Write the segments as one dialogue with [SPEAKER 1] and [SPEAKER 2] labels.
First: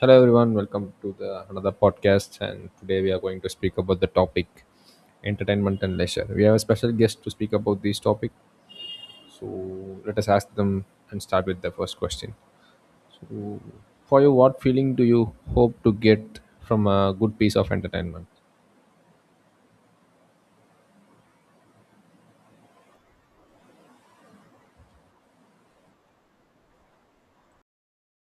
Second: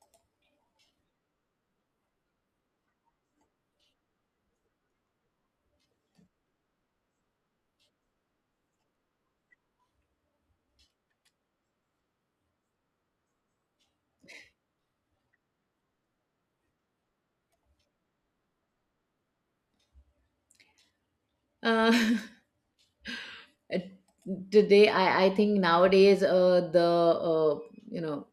[SPEAKER 1] Hello everyone, welcome to the another podcast, and today we are going to speak about the topic entertainment and leisure. We have a special guest to speak about this topic. So let us ask them and start with the first question. So, for you, what feeling do you hope to get from a good piece of entertainment?
[SPEAKER 2] Uh, Today, I think nowadays, the you know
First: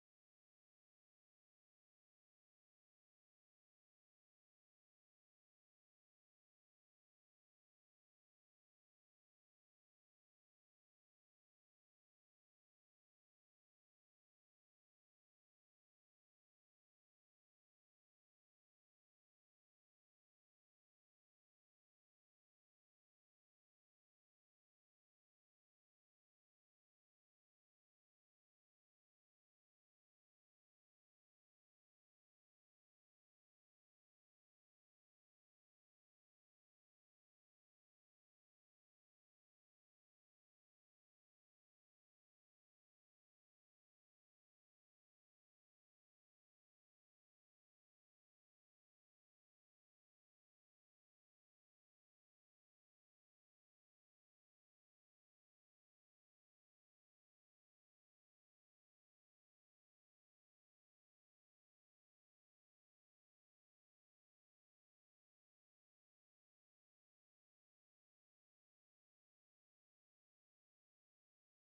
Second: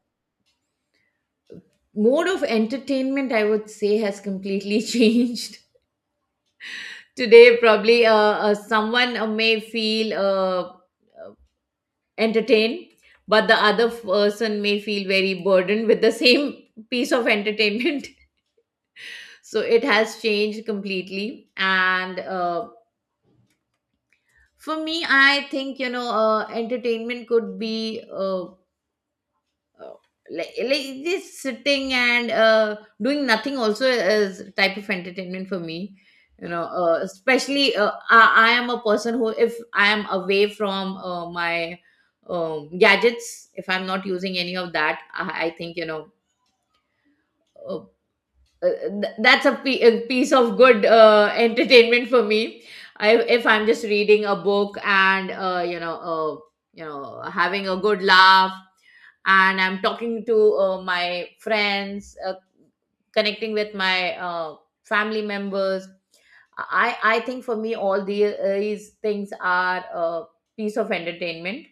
[SPEAKER 2] mode of entertainment, I would say, has completely changed. Today, probably someone may feel entertained, but the other person may feel very burdened with the same piece of entertainment. So it has changed completely. And For me, I think entertainment could be. Uh, uh, like, like just sitting and doing nothing also is type of entertainment for me. Especially I am a person who if I am away from my gadgets, if I'm not using any of that, I think uh, that's a piece of good entertainment for me. If I'm just reading a book and having a good laugh, and I'm talking to my friends, connecting with my family members. I think for me these things are a piece of entertainment.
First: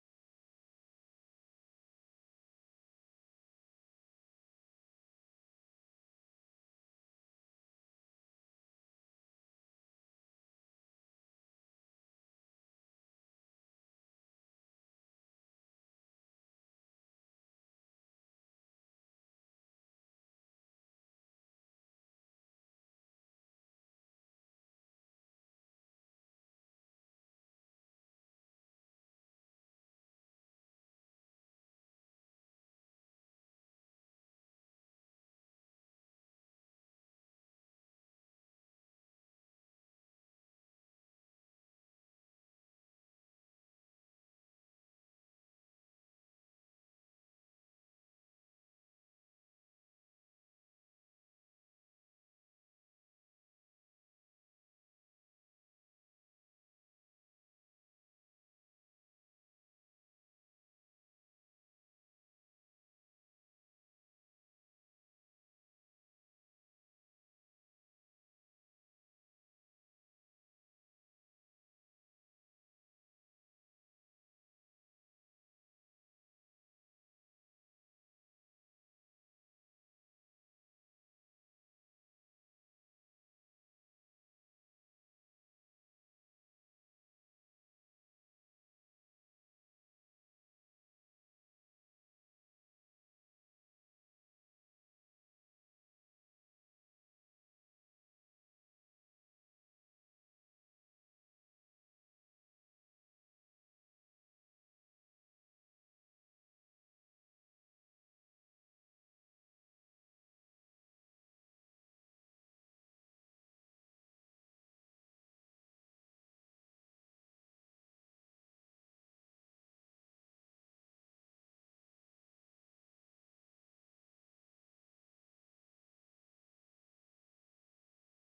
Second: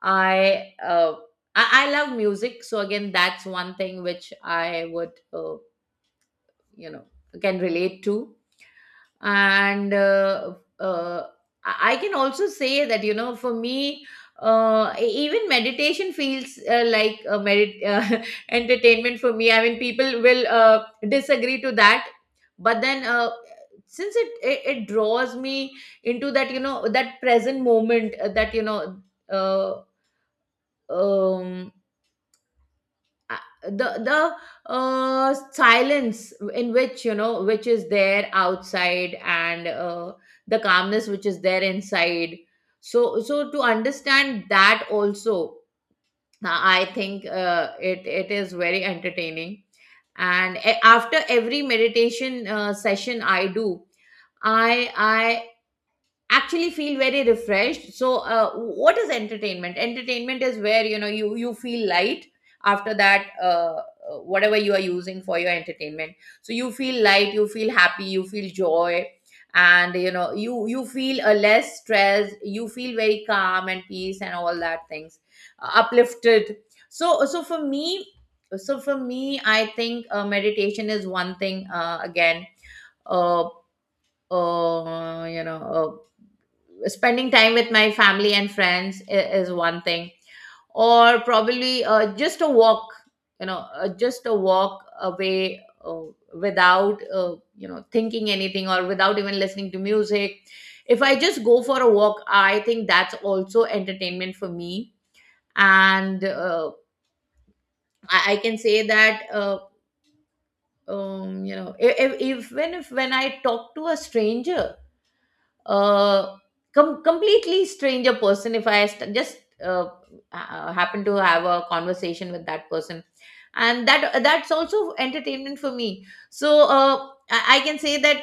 [SPEAKER 2] I uh, I love music, so again that's one thing which I would you know can relate to. And uh, uh, i I can also say that you know for me even meditation feels like a merit entertainment for me. I mean, people will disagree to that, but then since it draws me into that, you know, that present moment, that you know uh, um uh, the silence in which you know which is there outside and the calmness which is there inside. So to understand that also, I think it is very entertaining. After every meditation session I do, I I actually feel very refreshed. So what is entertainment? Entertainment is where, you know, you feel light after that, whatever you are using for your entertainment. So you feel light, you feel happy, you feel joy, and you know you feel a less stressed, you feel very calm and peace and all that things, uplifted. So so for me so for me, I think meditation is one thing. Again uh, you know Spending time with my family and friends is one thing, or probably just a walk. Just a walk away, without thinking anything or without even listening to music. If I just go for a walk, I think that's also entertainment for me. And I can say that you know, if even if when I talk to a stranger, uh, completely stranger person, if just uh, happen to have a conversation with that person, and that that's also entertainment for me. So I can say that,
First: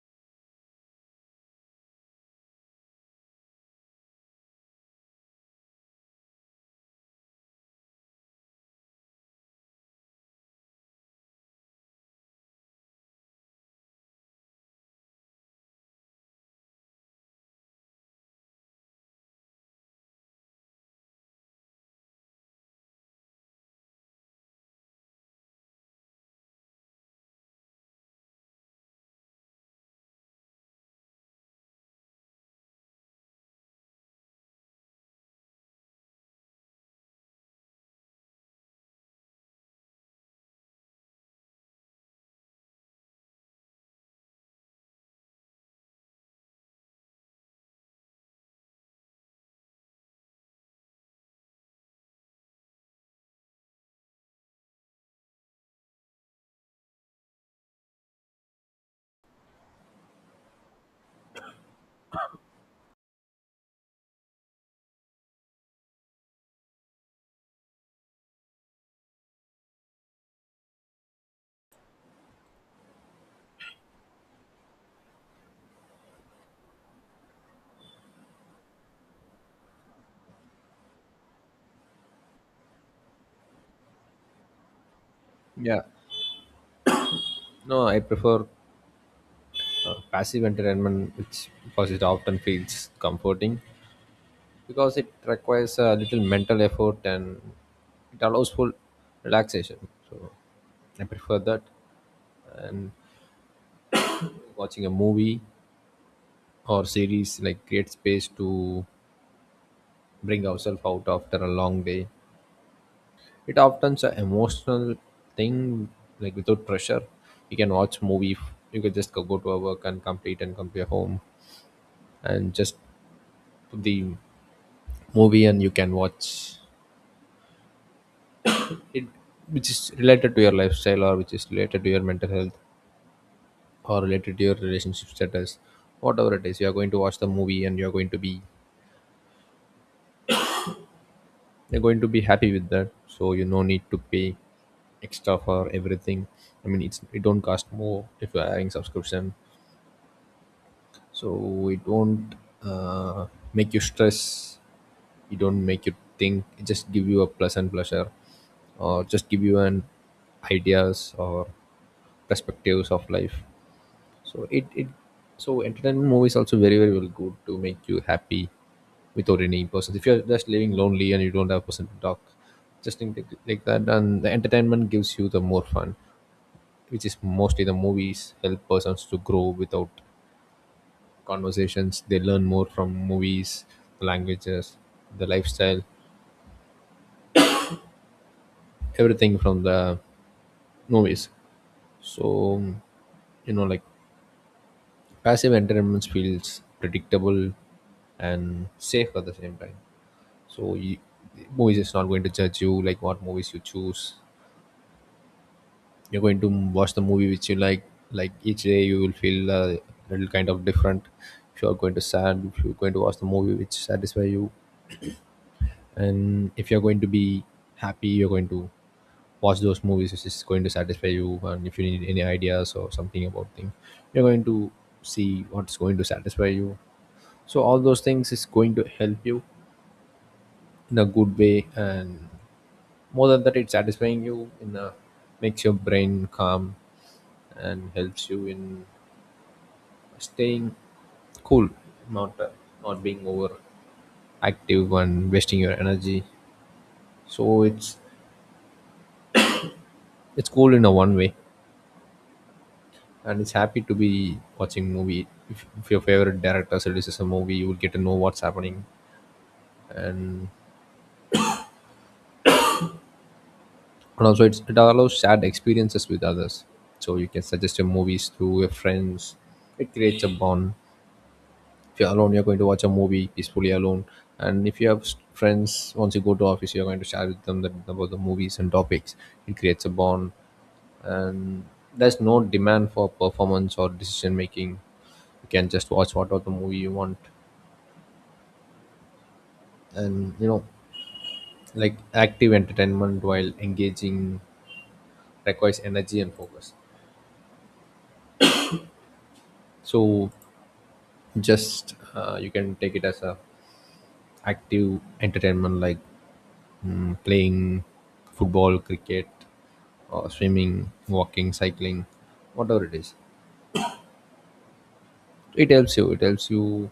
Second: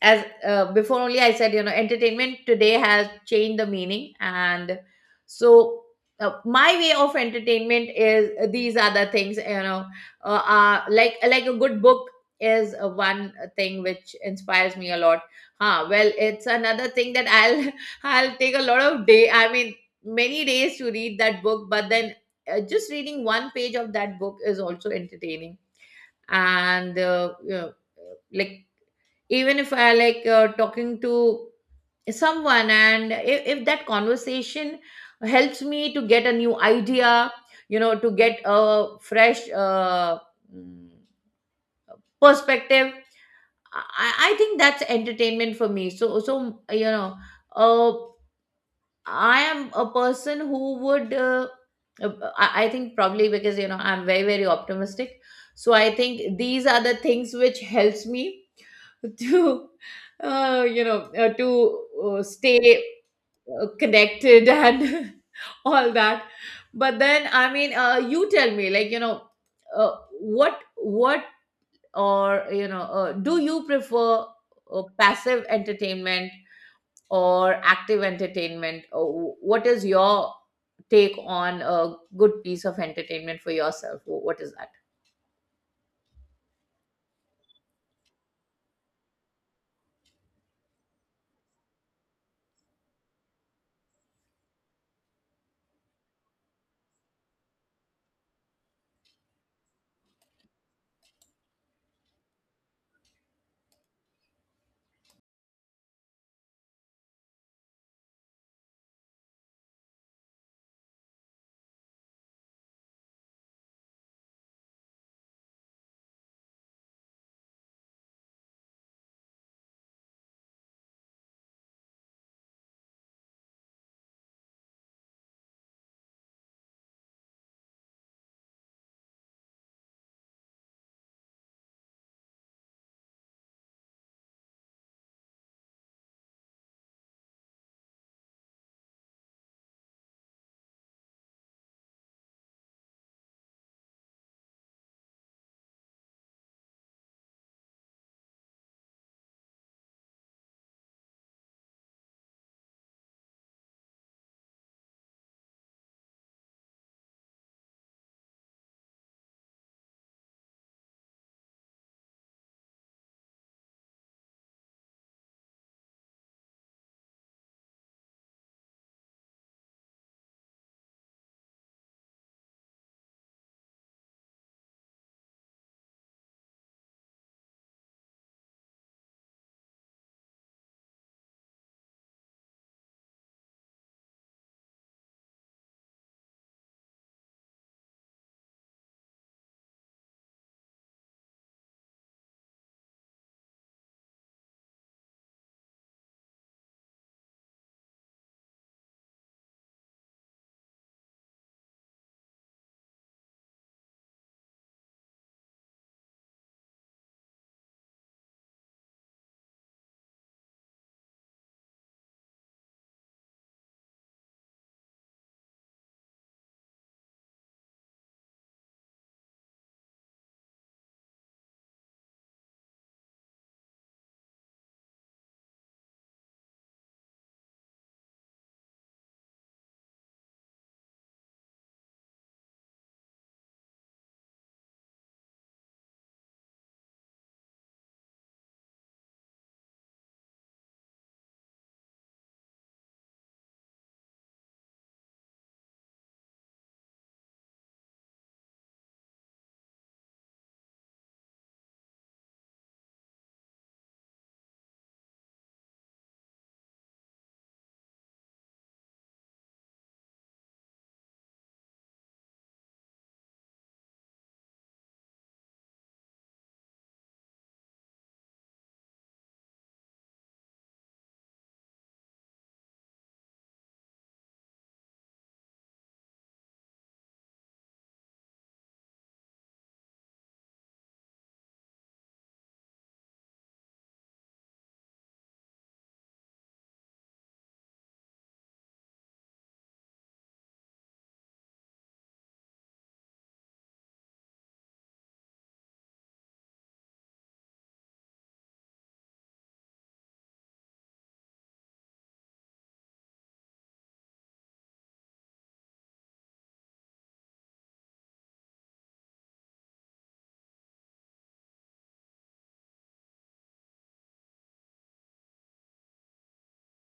[SPEAKER 2] as before only I said, you know, entertainment today has changed the meaning. And so My way of entertainment is, these are the things, you know, like a good book is one thing which inspires me a lot. Huh, well, it's another thing that I'll I'll take a lot of day, I mean, many days to read that book, but then just reading one page of that book is also entertaining. And uh, you know, like even if I like talking to someone, and if that conversation helps me to get a new idea, you know, to get a fresh mm, perspective, I think that's entertainment for me. Uh, I am a person who would, uh, I think probably because, you know, I'm very very optimistic, so I think these are the things which helps me to, to stay connected and all that. But then, I mean, you tell me, like, you know, uh, what what do you prefer passive entertainment or active entertainment? What is your take on a good piece of entertainment for yourself? What is that?
[SPEAKER 1] Yeah. No, I prefer passive entertainment, which because it often feels comforting, because it requires a little mental effort and it allows full relaxation. So I prefer that. And watching a movie or series like create space to bring ourselves out after a long day. It often is an emotional thing, like without pressure. You can watch movie. You can just go to a work and complete and come to your home and just put the movie and you can watch it, which is related to your lifestyle or which is related to your mental health or related to your relationship status. Whatever it is, you are going to watch the movie and you're going to be, you're going to be happy with that. So you no need to pay extra for everything. I mean, it's it don't cost more if you're having subscription, so it won't uh, make you stress. It don't make you think. It just give you a pleasant pleasure or just give you an ideas or perspectives of life. So it so entertainment movies also very very well good to make you happy without any person. If you're just living lonely and you don't have a person to talk, just think like that, and the entertainment gives you the more fun, which is mostly the movies help persons to grow without conversations. They learn more from movies, the languages, the lifestyle, everything from the movies. So you know, like passive entertainment feels predictable and safe at the same time. So you, movies is not going to judge you like what movies you choose. You're going to watch the movie which you like. Like each day you will feel a little kind of different. If you're going to sad, if you're going to watch the movie which satisfy you, and if you're going to be happy, you're going to watch those movies which is going to satisfy you. And if you need any ideas or something about things, you're going to see what's going to satisfy you. So all those things is going to help you in a good way, and more than that, it's satisfying you in a makes your brain calm and helps you in staying cool, not uh, not being over active and wasting your energy. So it's cool in a one way, and it's happy to be watching movie. If your favorite director releases a movie, you will get to know what's happening. And and also it's, it allows shared experiences with others, so you can suggest your movies to your friends. It creates a bond. If you're alone, you're going to watch a movie peacefully alone, and if you have friends, once you go to office, you're going to share with them that, about the movies and topics. It creates a bond, and there's no demand for performance or decision making. You can just watch whatever the movie you want. And you know, like active entertainment, while engaging, requires energy and focus. So just you can take it as a active entertainment like playing football, cricket, or swimming, walking, cycling, whatever it is. It helps you. It helps you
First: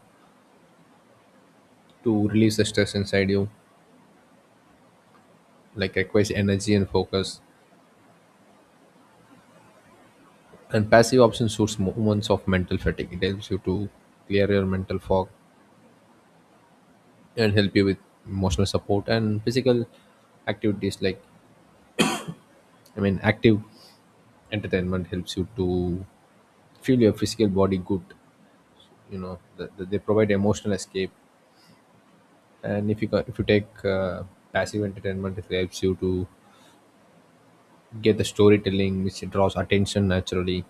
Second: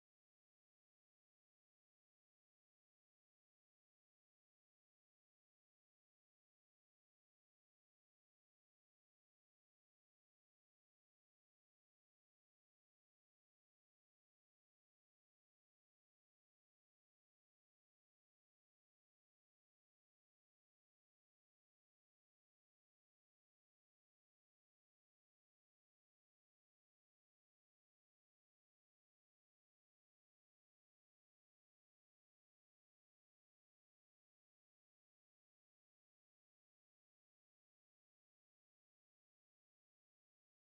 [SPEAKER 1] to release the stress inside you, like requires energy and focus. And passive option suits moments of mental fatigue. It helps you to clear your mental fog and help you with emotional support and physical activities. Like I mean, active entertainment helps you to feel your physical body good. You know, they provide emotional escape. And if you if you take passive entertainment, it helps you to get the storytelling, which draws attention naturally,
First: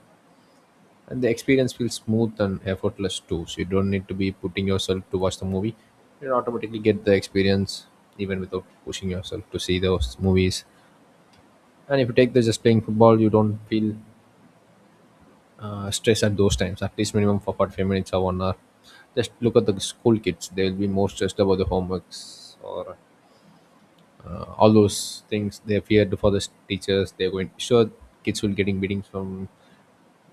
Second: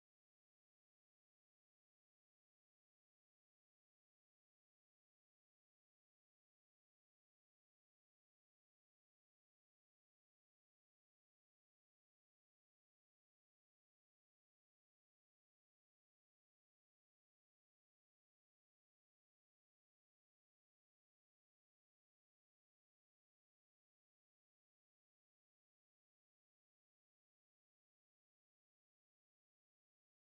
[SPEAKER 1] and the experience feels smooth and effortless too, so you don't need to be putting yourself to watch the movie. You automatically get the experience even without pushing yourself to see those movies. And if you take this just playing football, you don't feel stress at those times, at least minimum for 45 minutes or 1 hour. Just look at the school kids. They will be more stressed about the homeworks or all those things. They feared for the teachers. They're going sure kids will getting beatings from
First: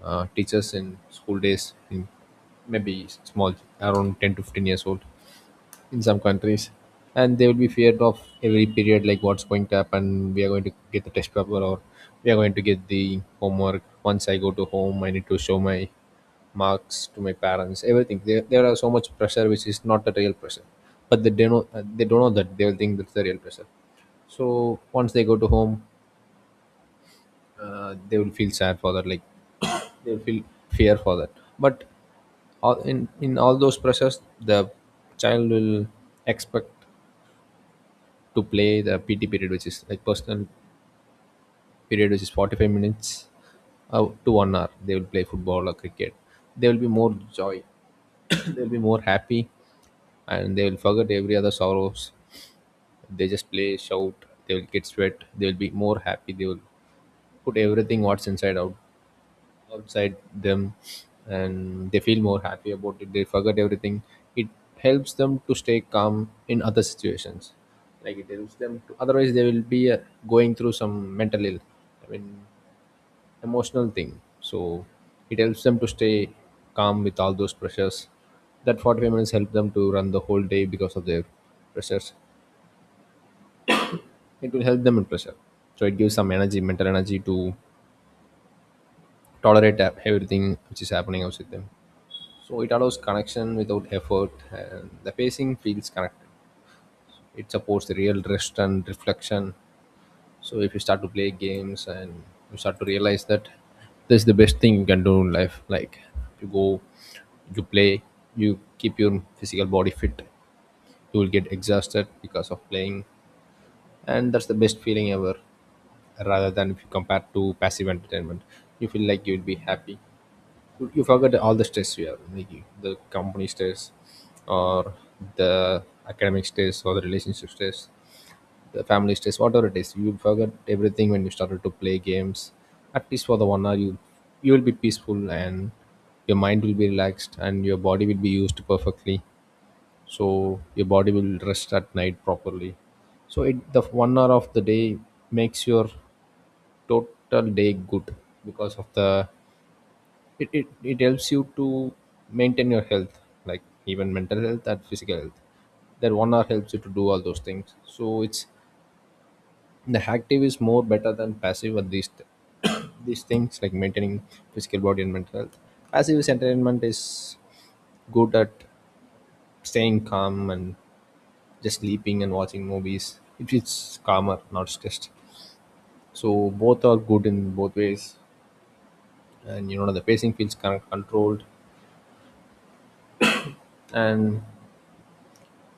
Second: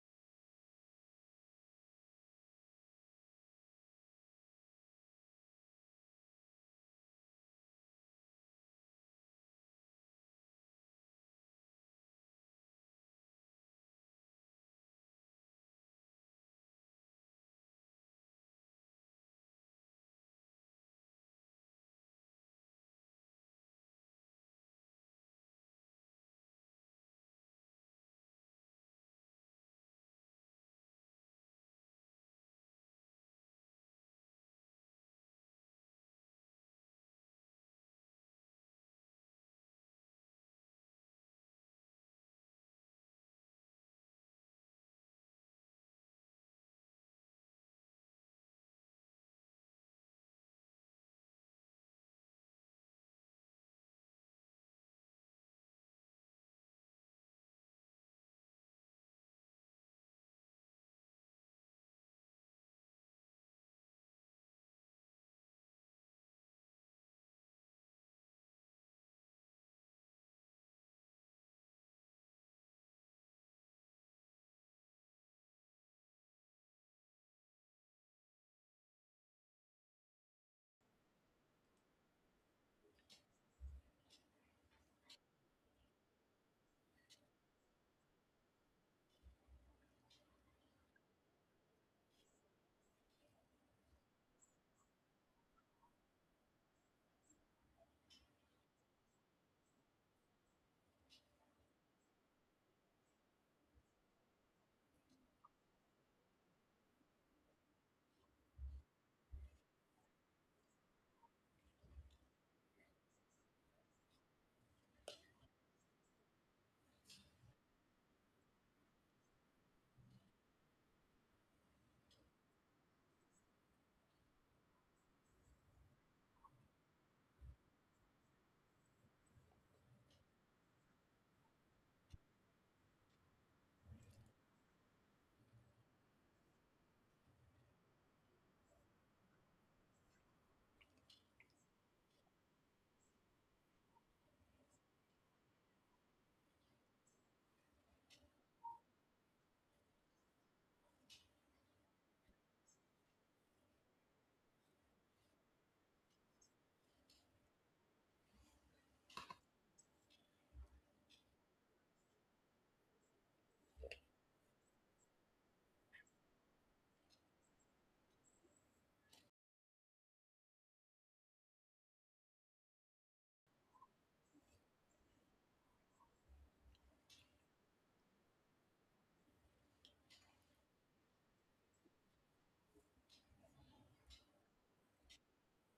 [SPEAKER 1] teachers in school days in maybe small around 10 to 15 years old in some countries. And they will be feared of every period, like what's going to happen. We are going to get the test paper, or we are going to get the homework. Once I go to home, I need to show my marks to my parents. Everything, there are so much pressure, which is not the real pressure. But they don't know, they don't know that they will think that's the real pressure. So once they go to home, they will feel sad for that. Like they will feel fear for that. But all in all those pressures, the child will expect to play the PT period, which is like personal period, which is 45 minutes to 1 hour. They will play football or cricket. There will be more joy. They will be more happy, and they will forget every other sorrows. They just play, shout. They will get sweat. They will be more happy. They will put everything what's inside out, outside them, and they feel more happy about it. They forget everything. It helps them to stay calm in other situations. Like it helps them to, otherwise they will be going through some mental ill, I mean emotional thing. So it helps them to stay calm with all those pressures. That 45 minutes help them to run the whole day, because of their pressures. It will help them in pressure. So it gives some energy, mental energy, to tolerate everything which is happening outside them. So it allows connection without effort, and the pacing feels connected. It supports the real rest and reflection. So if you start to play games and you start to realize that this is the best thing you can do in life, like you go, you play, you keep your physical body fit. You will get exhausted because of playing, and that's the best feeling ever. Rather than if you compare to passive entertainment, you feel like you will be happy. You forget all the stress you have, like you- the company stress or the academic stress or the relationship stress, the family stress, whatever it is, you forget everything when you started to play games. At least for the 1 hour, you will be peaceful and your mind will be relaxed and your body will be used perfectly. So your body will rest at night properly. So it the 1 hour of the day makes your total day good because of the it helps you to maintain your health, like even mental health and physical health. That 1 hour helps you to do all those things. So it's the active is more better than passive on these things, like maintaining physical body and mental health. Passive is entertainment is good at staying calm and just sleeping and watching movies, if it's calmer, not stressed. So both are good in both ways. And you know, the pacing feels kind of controlled and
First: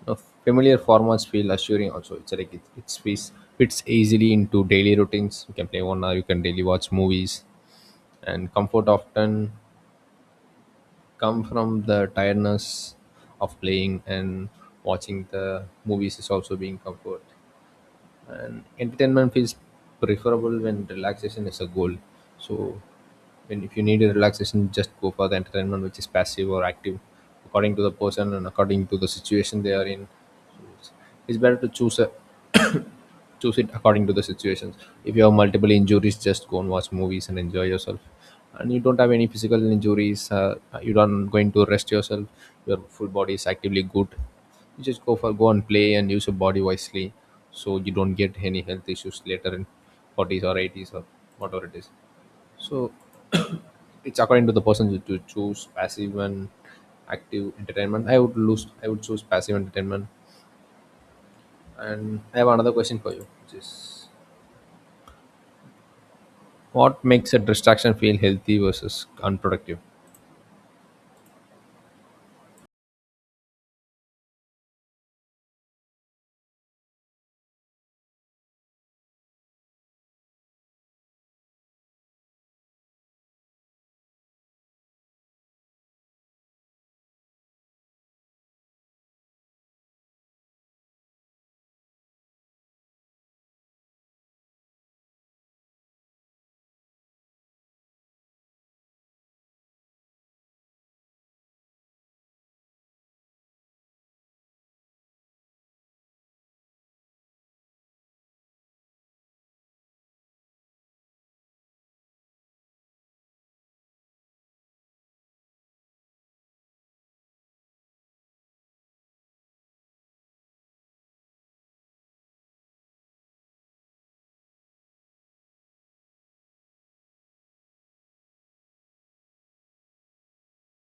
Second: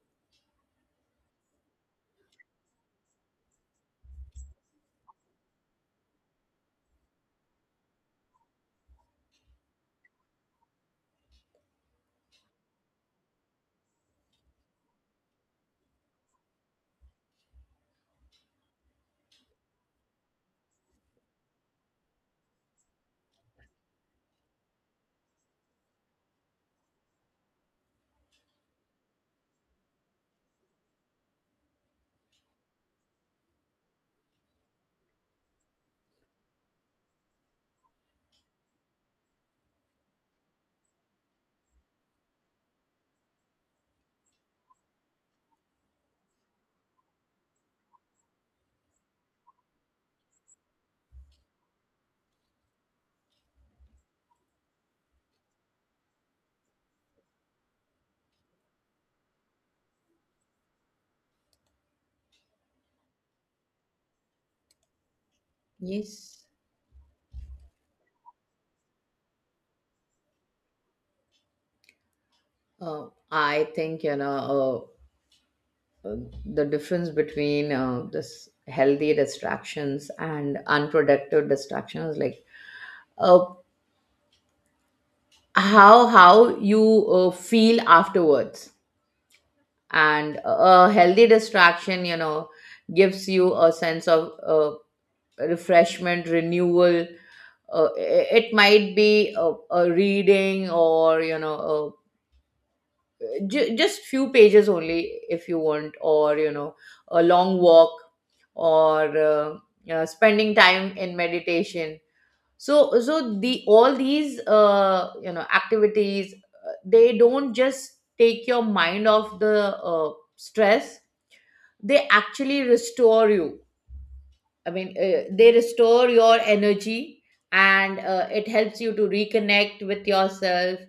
[SPEAKER 1] Uh, familiar formats feel assuring also. It's like it fits, fits easily into daily routines. You can play 1 hour, you can daily watch movies. And comfort often come from the tiredness of playing, and watching the movies is also being comfort. And entertainment feels preferable when relaxation is a goal. So when if you need a relaxation, just go for the entertainment which is passive or active, according to the person and according to the situation they are in. So it's better to choose a choose it according to the situations. If you have multiple injuries, just go and watch movies and enjoy yourself. And you don't have any physical injuries, you don't going to rest yourself. Your full body is actively good. You just go for go and play and use your body wisely, so you don't get any health issues later in 40s or 80s or whatever it is. So it's according to the person to choose passive and active entertainment. I would lose, I would choose passive entertainment. And I have another question for you, which is:
[SPEAKER 2] Yes,
[SPEAKER 1] what makes a distraction feel healthy versus unproductive?
[SPEAKER 2] I think, you know, uh, uh, the difference between this healthy distractions and unproductive distractions, like uh, how you feel afterwards. And a healthy distraction, you know, gives you a sense of refreshment, renewal. uh, it might be a reading, or you know, just few pages only if you want, or you know, a long walk, or spending time in meditation. So the all these activities, they don't just take your mind off the stress, they actually restore you. I mean, they restore your energy, and it helps you to reconnect with yourself.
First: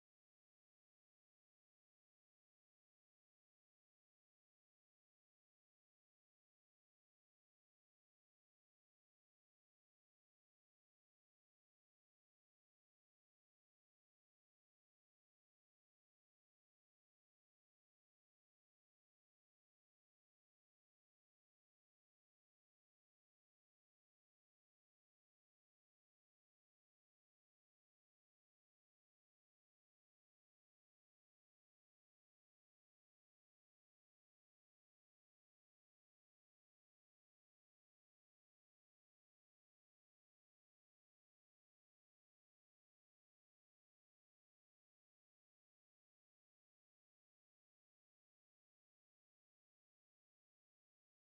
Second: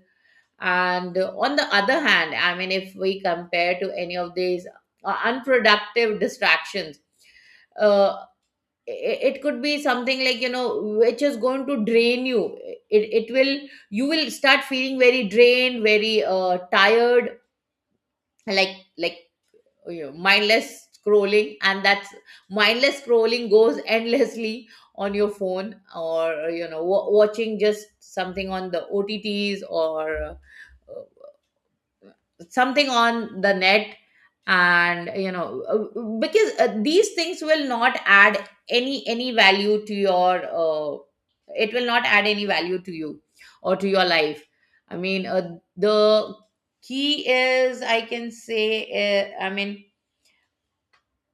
[SPEAKER 2] And On the other hand, I mean, if we compare to any of these unproductive distractions, uh, it could be something, like, you know, which is going to drain you. It will, you will start feeling very drained, very tired, like you know, mindless scrolling, and that's mindless scrolling goes endlessly on your phone, or you know, wa watching just something on the OTTs, or something on the net. And you know, because these things will not add any value to your it will not add any value to you or to your life. I mean, the key is, I can say, I mean,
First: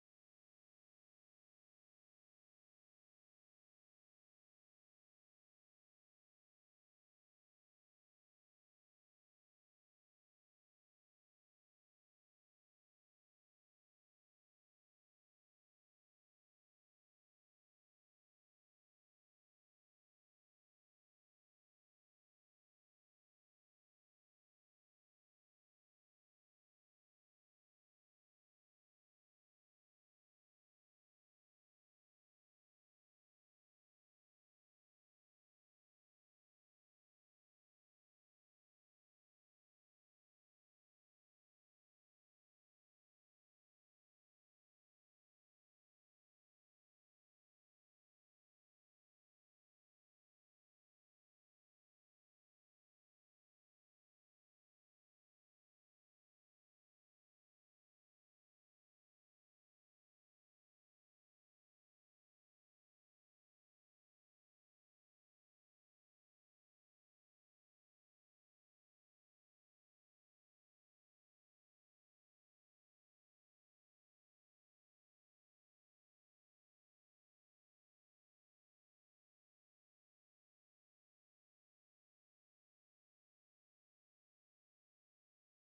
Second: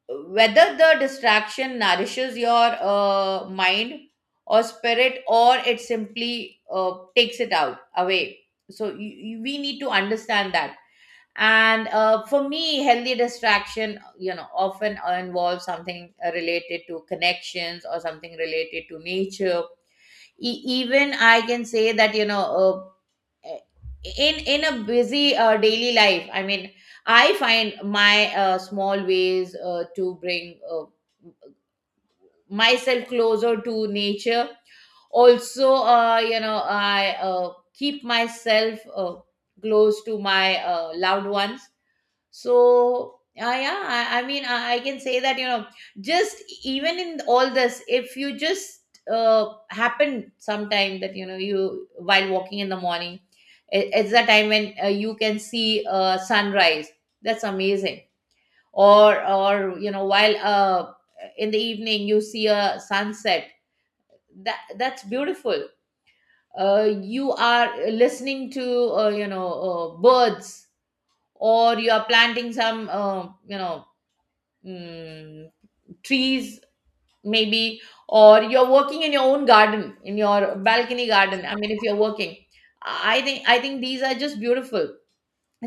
[SPEAKER 2] whether the distraction nourishes your mind or spirit, or it simply takes it out away. We need to understand that. And for me, healthy distraction, you know, often involves something related to connections or something related to nature. Even I can say that, you know, uh, in a busy daily life, I mean, I find my small ways to bring myself closer to nature. Also, you know, I keep myself close to my loved ones. So yeah, I can say that, you know, just even in all this, if you just happen sometime that, you know, you while walking in the morning, it's the time when you can see sunrise. That's amazing. Or you know, while in the evening you see a sunset. That's beautiful. You are listening to birds, or you are planting some mm, trees maybe, or you're working in your own garden, in your balcony garden, I mean, if you're working, I think these are just beautiful.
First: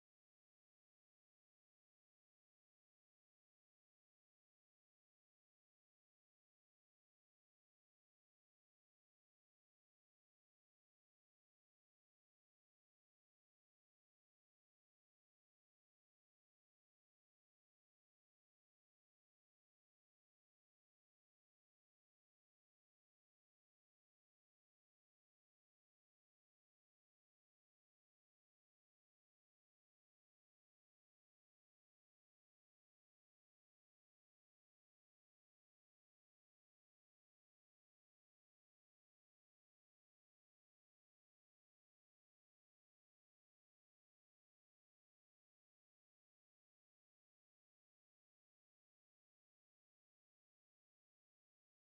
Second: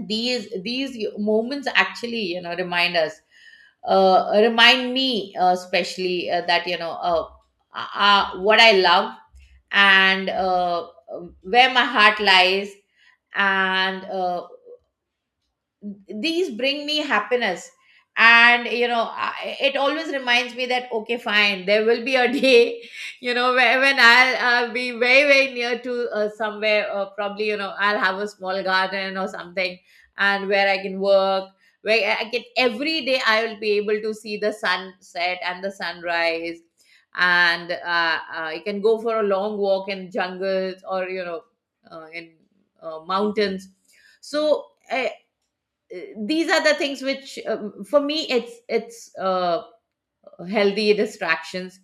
[SPEAKER 2] These moments actually, you know, remind us, remind me, especially, that, you know, what I love and where my heart lies, and these bring me happiness. And you know, I, it always reminds me that okay, fine, there will be a day you know, when I'll be very very near to somewhere, probably, you know, I'll have a small garden or something, and where I can work, where I can every day, I will be able to see the sunset and the sunrise, and I can go for a long walk in jungles, or you know, in mountains. So uh, these are the things which for me, it's healthy distractions.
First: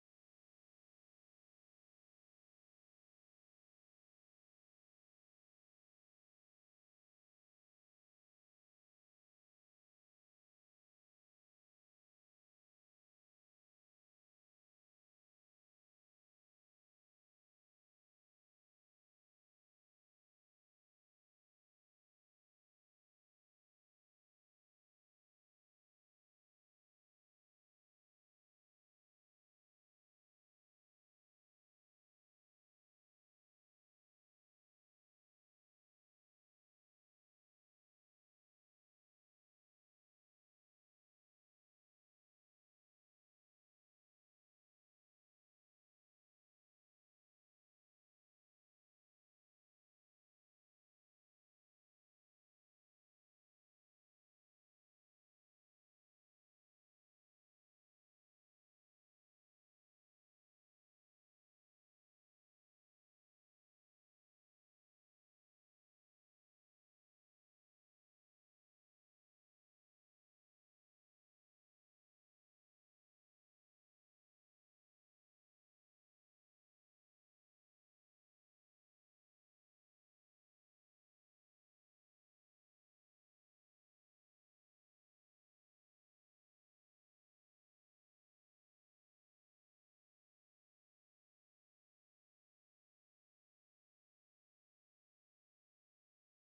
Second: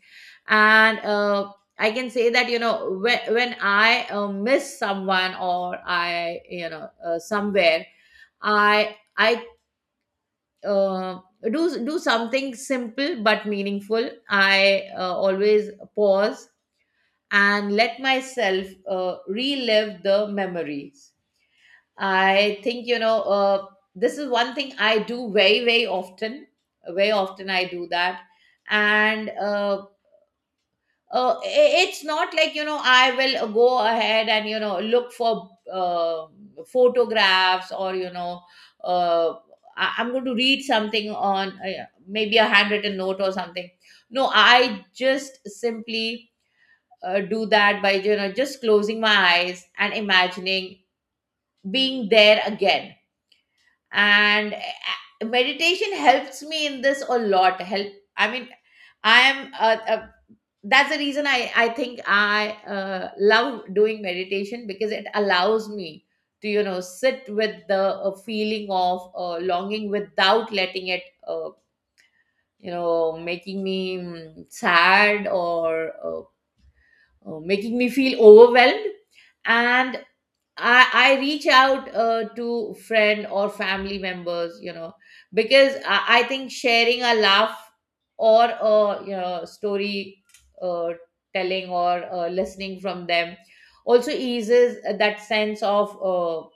[SPEAKER 2] And I can say that, you know, when I miss someone, or I, you know, uh, somewhere i i uh, do do something simple but meaningful, I always pause and let myself relive the memories. I think, you know, this is one thing I do very, very often. Very often I do that. And uh, it's not like, you know, I will go ahead and, you know, look for photographs, or, you know, uh, I'm going to read something on maybe a handwritten note or something. No, I just simply do that by, you know, just closing my eyes and imagining being there again. And meditation helps me in this a lot help I mean, I am that's the reason I think I love doing meditation, because it allows me to, you know, sit with the feeling of longing without letting it you know, making me sad, or making me feel overwhelmed. And I reach out to friend or family members, you know, because I think sharing a laugh or a story uh, telling, or listening from them also eases that sense of uh,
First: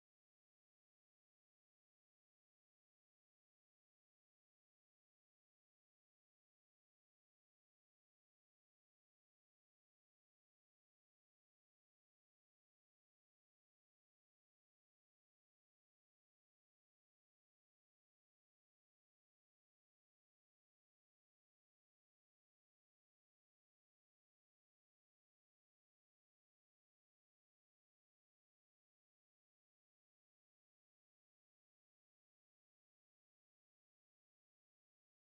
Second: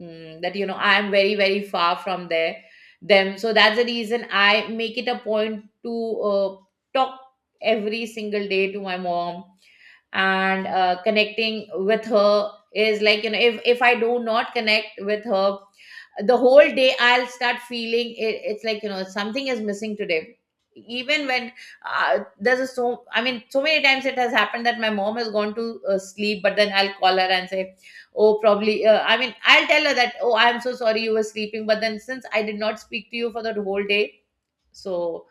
[SPEAKER 2] mm, that you know, I am very very far from there them. So that's the reason I make it a point to talk every single day to my mom. And connecting with her is like, you know, if I do not connect with her the whole day, I'll start feeling it's like, you know, something is missing today. Even when there's a so I mean, so many times it has happened that my mom has gone to sleep, but then I'll call her and say, oh, probably I mean, I'll tell her that, oh, I'm so sorry you were sleeping, but then since I did not speak to you for the whole day. So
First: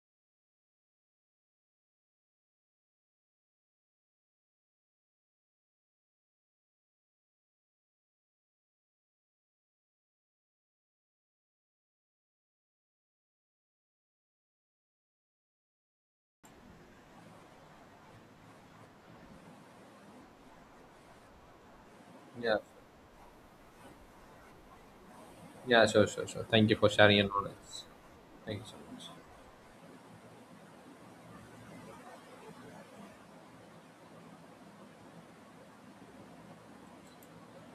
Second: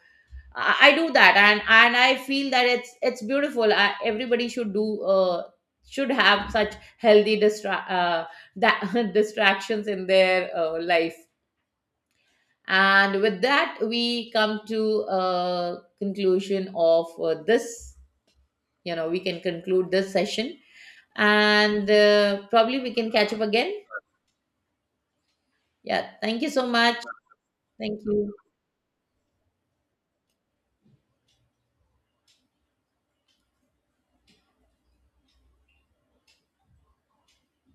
[SPEAKER 2] I do that, and I feel that it's beautiful. I, everybody should do should have such healthy distra that distractions in their life. And with that, we come to a conclusion of this. You know, we can conclude this session, and
[SPEAKER 1] Yeah,
[SPEAKER 2] probably we can catch up again.
[SPEAKER 1] yeah, sure,
[SPEAKER 2] Yeah,
[SPEAKER 1] sure,
[SPEAKER 2] thank
[SPEAKER 1] sure.
[SPEAKER 2] you so
[SPEAKER 1] Thank you for
[SPEAKER 2] much.
[SPEAKER 1] sharing your knowledge.
[SPEAKER 2] Thank you.
[SPEAKER 1] Thank you so much.